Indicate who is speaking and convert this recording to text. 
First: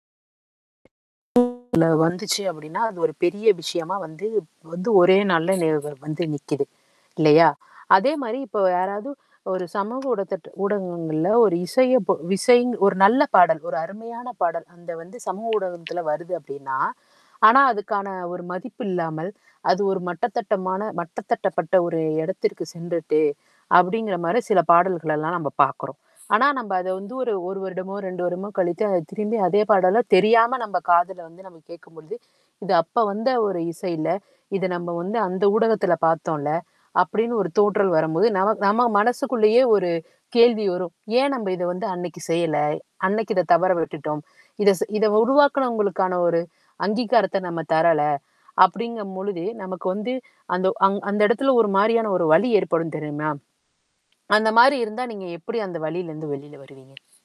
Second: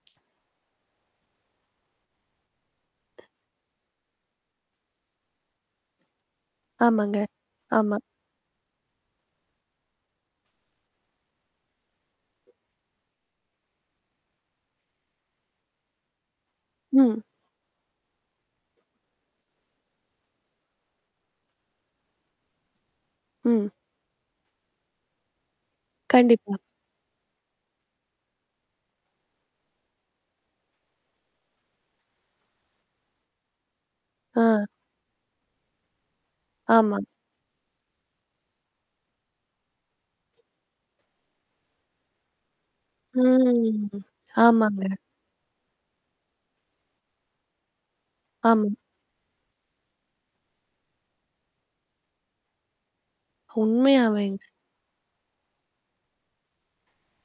Speaker 1: இதுல வந்துச்சு அப்டின்னா, அது ஒரு பெரிய விஷயமா வந்து வந்து ஒரே நாள்ல நி வந்து நிக்குது.
Speaker 2: ஆமாங்க.
Speaker 1: இல்லையா?
Speaker 2: ஆமா.
Speaker 1: அதே மாரி இப்ப யாராவது ஒரு சமூக ஊடத்தட்ட ஊடகங்கள்ல ஒரு இசைய பொ இசை ஒரு நல்ல பாடல், ஒரு அருமையான பாடல். அந்த வந்து சமூக ஊடகத்தில வருது அப்படின்னா
Speaker 2: ம்.
Speaker 1: ஆனா, அதுக்கான ஒரு மதிப்பு இல்லாமல், அது ஒரு மட்டத்தட்டமான மட்டதட்டப்பட்ட ஒரு எடத்திற்கு சென்றுட்டு
Speaker 2: ம்.
Speaker 1: அப்படிங்கிற மாரி சில பாடல்கள எல்லாம் நம்ம பாக்குறோம். ஆனா,
Speaker 2: கண்டிப்பா.
Speaker 1: நம்ப அத வந்து ஒரு 1 வருடமோ, 2 வருடமோ கழித்து அத திரும்பி அதே பாடல்லாம் தெரியாம நம்ம காதுல வந்து நம்ம கேட்கும்பொழுது, இது அப்ப வந்த ஒரு இசை இல்ல. இத
Speaker 2: ஆ.
Speaker 1: நம்ம வந்து அந்த ஊடகத்தில பார்த்தோம்ல,
Speaker 2: ஆமா.
Speaker 1: அப்படின்னு ஒரு தோற்றல் வரும்போது நம நம்ம மனசுக்குள்ளேயே ஒரு கேள்வி வரும். ஏன் நம்ப இத வந்து அன்னைக்கு செய்யல? அன்னைக்கு இத தவற
Speaker 2: ம்.
Speaker 1: விட்டுட்டோம். இத செ
Speaker 2: ஆமாங்க.
Speaker 1: இத உருவாக்குனவங்களுக்கான ஒரு அங்கீகாரத்த நம்ம தரல.
Speaker 2: ஆமா.
Speaker 1: அப்படிங்கம் பொழுத, நமக்கு வந்து அந்த அங் அந்த இடத்துல ஒரு மாரியான ஒரு வலி ஏற்படும் தெரியுமா?
Speaker 2: உண்மையாவேங்க.
Speaker 1: அந்த மாரி இருந்தா நீங்க எப்படி அந்த வலியிலருந்து வெளியில வருவீங்க?